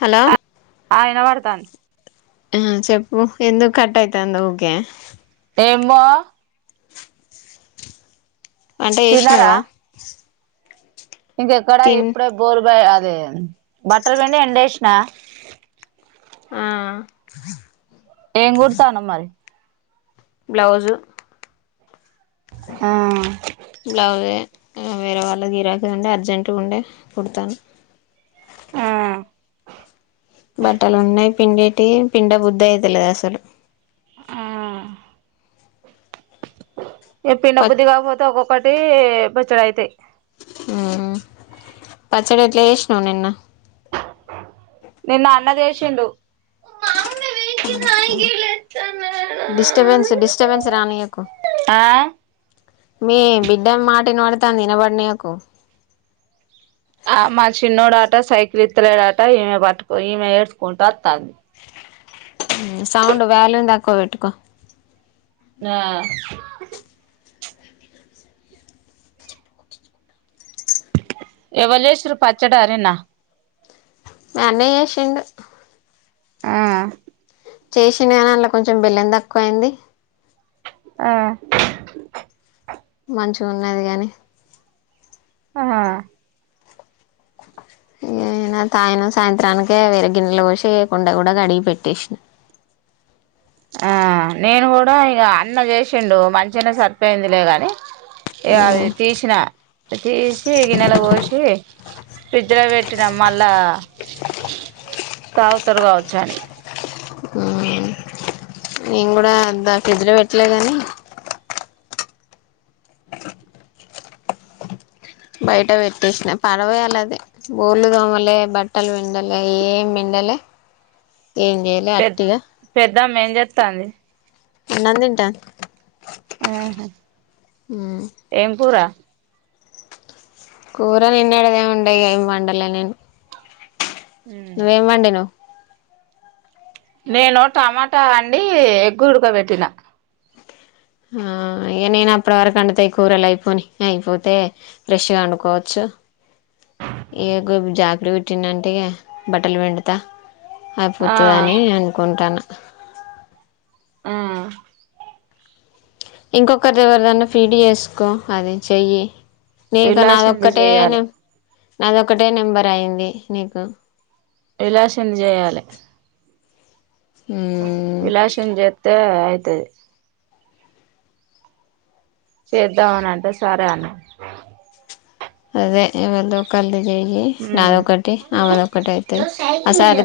Hello. ఆ ఇనబడ్తాంది. ఊ చెప్పు, ఎందుకటైతాంది ఊకే.? ! ఏమ్బా. అంటా తిన్నారా ఏస్నావా.? ! ఇంకెక్కడ ఇప్పుడే బోరుబాయి అదే, బట్టల్ పిండి ఎండెస్నా. హా. ఏం గుడ్తాన్నవ్ మరి.? బ్లౌజు. బ్లౌజే. ఆ వేరే వాళ్ళ గీరాకి ఉండే, అర్జెంటుగుండే, కుడతాన్. ఆ. పిండెటి, పిండా బుద్దైతలే అస్సలు. ఇగా పిండ ప బుద్ధి గాపోతే ఒక్కొక్కటి బొచ్చడైతాయి. ఆ పచ్చడెట్లా జేష్నవ్ నిన్నా.? ! నిన్న అన్న జేసిండు. Disturbance, disturbance రానియకు. అ. మీ బిడ్డ మాటినబడతాంది, ఇనబడనీయకు. ! ఆ మా చిన్నోడాట సైకిలిత్తలేడాట ఈమె బట్టుకో, ఈమె ఏడ్చకుంటాత్తాంది. ఉమ్మ్మ్ సౌండ్ వాల్యూం దకువబెట్టుకో. న్హా. యావల్జేసిరు పచ్చడా నిన్నా.? మీ అన్నె జేసిండు. ఆహా. చేసిన్డుగానీ అండ్ల కొంచెం బెల్లం దక్కువైంది. ఆ. మంచిగున్నది గాని. అహా. ఇగా. నేను తాయినా సాయంత్రానికే వేరే గిన్నెల బోసి కుండా గూడా గడిగి పెట్టేస్నా. ఆ నేను గూడా ఇగా అన్న జేసిండు, మంచిగానే సరిపోయిందిలేగాని. ఇగా అది తీసిన, తీసి గిన్నెల బోషి. ఫ్రిడ్జ్ లో పెట్టినా మళ్ళా తాగుతరు కావచ్చు అని నేను కూడా దా ఫ్రిడ్జ్లో పెట్టలే గాని బయట పెట్టేసిన పాడవయాలది బోర్లు తోమలే బట్టలు విండలే ఏం పిన్ డలె ఏం చెయ్యలే అట్టే ఇగ ధం ఏం చెత్తంది అన్నం తింటాంది ఆహా ఏం కూర కూర నిన్నడిదే ఉండే ఇగ ఏం వండలే నేను నువ్వేం వండినవ్ నేను టమాటా అండి ఎగ్గు ఉడకబెట్టినా ఆ ఇగ నేను అప్పటి వరకు అండుతాయి కూరలు అయిపోని అయిపోతే ఫ్రెష్గా వండుకోవచ్చు ఏ గోబీ జాకరీ పెట్టిండు అంటే ఇగ బట్టలు పిండుత ఆ అయిపోతదని అనుకుంటాన్న ఆ ఇంకొకరిది ఎవరిదనా ఫీడ్ చేసుకో అది చెయ్యి నీకు విలాసింది చేయాలి నాదొక్కటేన నాదొక్కటే నెంబర్ అయింది నీకు ఎలాసన్ చేయాలె మ్మ్. విలాసన్ చెత్తే అయితది చేద్దం అని అంటే సరే అన్న అదే ఇవాల్దో ఒక్కళ్ది [unintelligible] నాదొకటి ఆమెది ఒకటి ఏదో ఐతది ఆ సైకిల్ సారి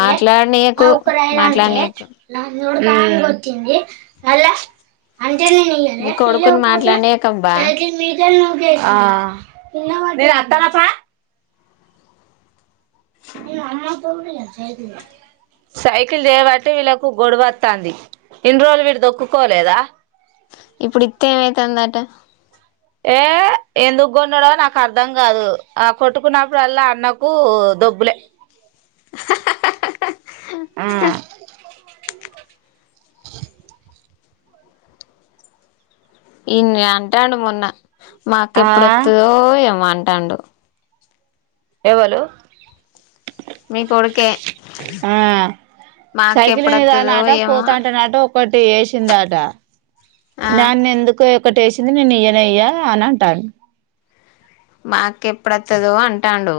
మాట్లాడినియ్యకు ఒక ఊ మీ కొడుకుని మాట్లాడనీయకబ్బా ఆ నేను అత్తనపా నేను అమ్మ తోటి కదా సైకిల్ సైకిల్ చేయబట్టి వీళ్ళకు గొడవత్తాంది ఇన్ని రోజులు వీడు దొక్కుకోలేదా ఇప్పుడు ఇత్తేే ఏమైతాందట ఏ ఎందుకు కొన్నాడో నాకు అర్ధం గాదు ఆ కొట్టుకున్నప్పుడల్లా అన్నకు దొబ్బులే ఆ ఈన్ని అంటాడు మొన్న మా ఆ అక్కెప్పుడొత్తుదో ఏమో అంటాడు ఎవలు మీ కొడుకే ఆ మా అక్క సైకిల్ మీద ఎప్పుడొత్తదో నట ఏమో పోతాఉంటే నట ఒక టి ఏసిందట ఆ దాన్నెందుకే ఒక్కటేసింది నేను ఇయ్యనే ఇయ్య అని అంటాను మా అక్క ఎప్పుడొత్తదో అంటాండు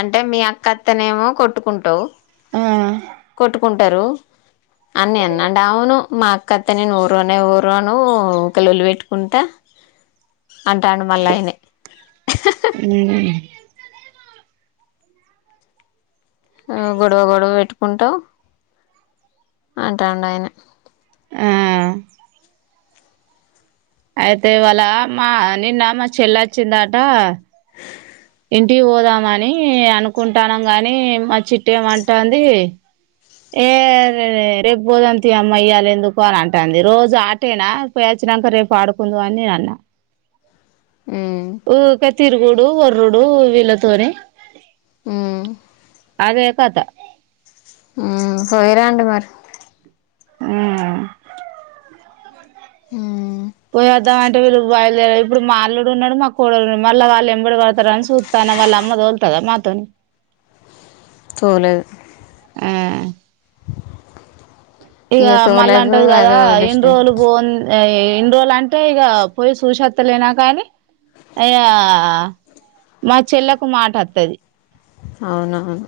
అంటే మీ అక్క అత్తేనేమో కొట్టుకుంటావు ఆ కొట్టుకుంటారు అన్ని [inaudible] అవును మా కత్త నేను ఊర్వనే ఊర్వను ఊకే లొల్లి పెట్టుకుంటా అంటాండు మళ్ళ ఆయనే మ్మ్ ఆ గొడవ గొడవ పెట్టుకుంటావ్ అంటాడు ఆయన ఆ అయితే వాళ్ళ అమ్మ నిన్న మా చెల్ల వచ్చిందట ఇంటికి పోదామని అనుకుంటానం గాని మా చిట్టి ఏమంటంది ఏ రే రేపు బోదాం తీ అమ్మ ఇయ్యాలి ఎందుకు అని అంటాంది, రోజు ఆటేనా పోయి వచ్చినాంక రేపు ఆడుకుందువు అని నేను అన్నా మ్మ్ ఊకే తిరుగుడు వొర్రుడు వీళ్ళ తోని హ్మ్ అదే కథ ఉమ్ పోయ్ రాండి మరి ఉమ్ ఉమ్ పోయా ద్దాం అంటే వీళ్ళు బయలుదేర్లె ఇప్పుడు మాఅల్లుడు ఉన్నడు మా కోడ ఉంది మళ్ళ వాళ్ళెంబడి పోతరని చూస్తాన మళ్ళ అమ్మ దోల్తదా నాతోని తోలదు ఉమ్ ఇగ మళ్ళా తోలేదు అంటది గదా అదో ఇన్ని రోజులు డిస్టబెన్స్ పో ఇన్ని రోజులు అంటే ఇగ పోయి సూసొత్తలేనా కానీ అయ్యా మా చెల్లకు మాట వత్తది అవునవును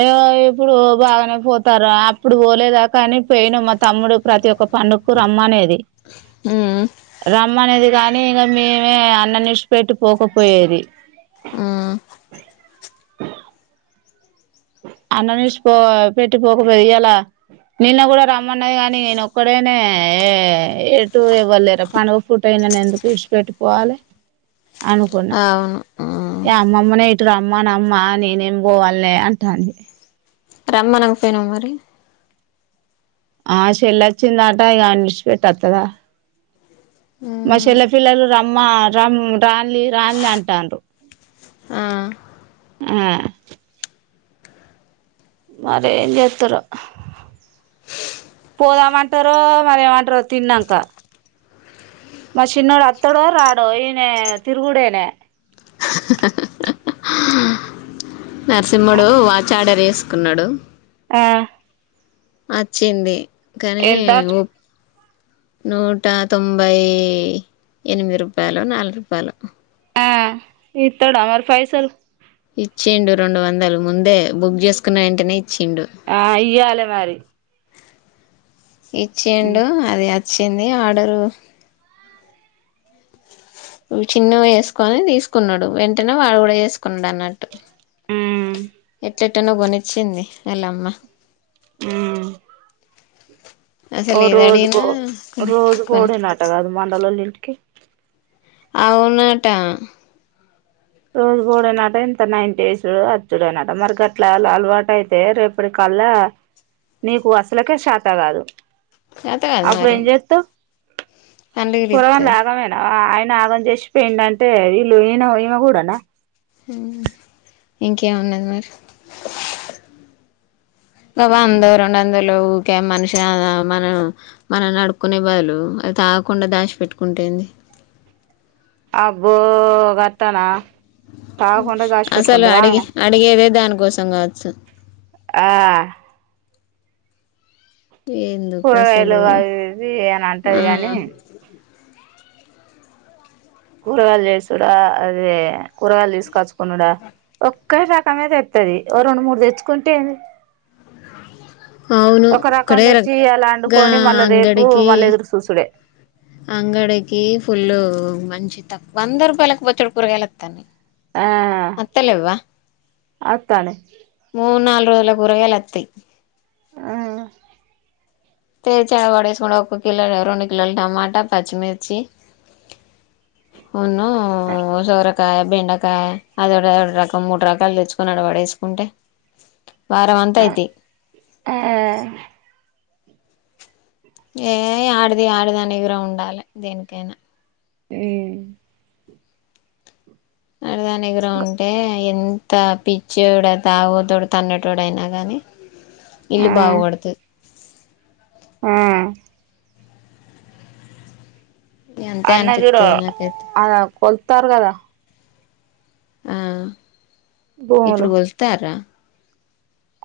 అయ్యో ఇప్పుడు బాగానే పోతారు అప్పుడు పోలేదా కానీ పోయినం మా తమ్ముడు ప్రతి ఒక్క పండుకు రమ్మనేది మ్మ్ రమ్మనేది గానీ ఇగ మేమే అన్న నిడిషి పెట్టి పోకపోయేది మ్మ్ అన్న నిడిషి పో పెట్టి పోకపోయేది ఇయాలా నిన్న గూడా రమ్మన్నది కాని ఈన ఒక్కడేనే ఏ ఎటు ఏవ్వలేరా పండుగ పుట ఈనను ఎందుకు ఇడ్చిపెట్టిపోవాలే అనుకున్నా అవును మ్మ్ ఇగ అమ్మమ్మనే ఇటు రమ్మనమ్మా నేనేమ్ పోవాలనే అంటాంది రమ్మనక పోయినవ్ మరి ఆ షెల్ల వచ్చిందట ఇగ ఆన్ని ఇడ్చిపెట్టి వత్తదా మాషెల్లె పిల్లలు రమ్మ రమ్ రాన్లి రాన్లి అంటాంర్రు ఆ ఉమ్ మరేం జేత్తరో పోదామంటరో మరేమంటరో తిన్నంక మా చిన్నోడు అత్తడో రాడో ఈయనే తిరుగుడేనాయ్ నరసింహుడు వాచ్ ఆర్డర్ జేసుకున్నడు ఆ అచ్చింది కానీ ఎంత నూట తొంభై ఎనిమిది రూపాయలో నాలుగు రూపాయలో ఆ ఇత్తడా మరి ఫైసల్ ఇచ్చిండు రెండు వందలు ముందే బుక్ జేసుకున్న వెంటనే ఇచ్చిండు ఆ ఇయ్యాలే మరి ఉమ్ ఇచ్చిండు అది అచ్చింది ఆర్డరు ఇవి చిన్నవి యేసుకొని తీసుకున్నాడు వెంటనే వాడు గూడా జేసుకున్నాడు అన్నట్టు ఉమ్ ఎట్టనో గొనిచ్చింది ఆలమ్మ ఉమ్ ఓ అసలు ఏది రోజు అడిగినా బో కొని రోజు కొని బోవుడేనట్ట గాదు మండలోలు ఇంటికి అవునటా రోజు బోవుడేనట ఇంత నైన్ డేసు అచ్చుడేనట మరి గట్లా అలవాటు అయితే రేపటి అల్ల నీకు అసలకే షేత గాదు చేతకాదు మరి కళ్ళకి పోరగాళ్ళు తిత్తది ఆగమేనా ఆయ నాగం జేసిపోయిండంటే వీళ్ళు ఈయన ఈమె గూడనా ఉమ్ ఇంకేమున్నది మరి వందో రెండొందలో ఊకె మనిషి కాదా మనం మనల్ని అడుక్కునే బదులు వాళ్ళు తాగకుండ దాచి పెట్టుకుంటేంది అబ్బో గట్టనా తాగకుండా దాసి అసలు పెట్టుకుంటదా అడిగి ఆమె అడిగేదే దానికోసం కావచ్చు ఆ ఎందుకు కూరగాయలు అసలు అవి ఇవి అని అంటది ఆ కాని కూరగాయలు చేసుడా అదే కూరగాయలు తీసుకొచ్చుకునుడా ఒక్క రకం తెత్తది ఓ రెండు మూడు తెచ్చుకుంటే ఏంది ఆ అవును ఒక అక్కడే రకం తెచ్చి ఇయాల గా అండుకొని మళ్ళా రేపు అంగడికి మళ్ళా ఎదురు చూసుడే అంగడికి ఫుల్ మంచి తక్కువ వంద రూపాయలకు బొచ్చడు కూరగాయలు వత్తాన్నయి ఆ అత్తాన్నయి మూడు నాలుగు రోజల కూరగాయలు వత్తయి ఆ తెచ్చి ఆడ పడేసుకుంటే ఒక్క కిలో రెండు కిలోలు టమాటా పచ్చిమిర్చి ఉను సొరకాయ బెండకాయ అదోటి అదోటి రకం మూడు రకాలు తెచ్చుకొని అడ పడేసు కుంటే వారం అంత ఆ అయితయి ఆ ఏ ఆడిది ఆడిదాని ఇగురం ఉండాలి దేనికైనా ఉమ్ అడదాని ఇగురం ఉంటే ఎంత త పిచ్చోడు తాగుబోతోడు తన్నేటోడయినా గాని ఇల్లు ఉమ్ బాగుపడతది ఆ అంతే అన్నగిన అనిపిత్తది నాకైతే ఆగాగు కోల్తారు కదా ఆ భూములు ఇప్పుడు కోల్తార్రా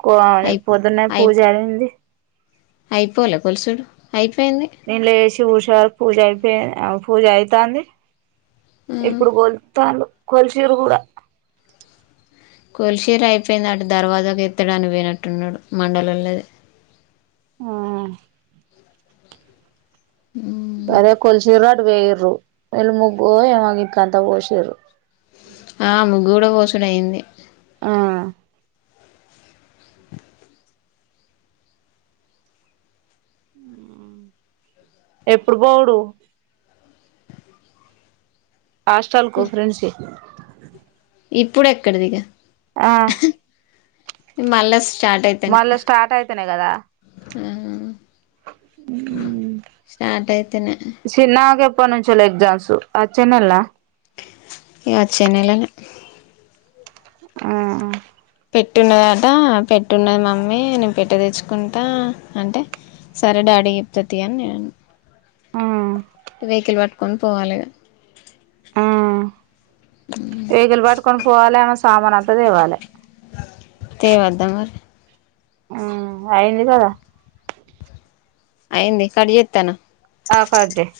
కో ఆ పొద్దున్నే అయి పూజ అయింది అయిపోలే కొలుసుడు అయిపో నేను లేసి చూసేవరకు పూజ అయిపోయి పూజ అయితాంది ఆ ఇప్పుడు కొలుత్తాల్లు కొలిషిరు కూడా కొలిశిర్రు అయిపోయింది అటు దర్వాజకు ఎత్తడానికి వపోయినట్టున్నడు మండలోల్లది ఆ అదే కొలిశిర్రు అటు పాయిర్రు వీళ్ళు ముగ్గు ఏమో వీటికంత పోషిర్రు ఆ ముగ్గు కూడా పోసుడయింది ఆ ఎప్పుడు పోవుడు హాస్టల్కు ప్రిన్సీ ఇప్పుడు ఎక్కడిదిగ ఆ మళ్ళ మళ్ళా స్టార్ట్ అయితేనే కదా స్టార్ట్ అయితేనే చిన్నమేకి చెప్ ఎప్పటినుంచెలి ఎగ్జామ్స్ అచ్చే నెలనా ఇగ వచ్చే నెలనే ఆ పెట్టే ఉన్నదట పెట్టున్నది మమ్మీ నేను పెట్ట తెచ్చుకుంటా అంటే సరే డాడీ కి చెప్త తీయి అని నేనన్న ఆ వెహికల్ పట్టుకొని పోవాలిగా ఆ వెహికల్ పట్టుకొని పోవాలే ఆమే సామాను అంత తేవాలే తేవద్దా మరి అయింది కదా అయింది కట్ చేతన ఆ కట్ చేయి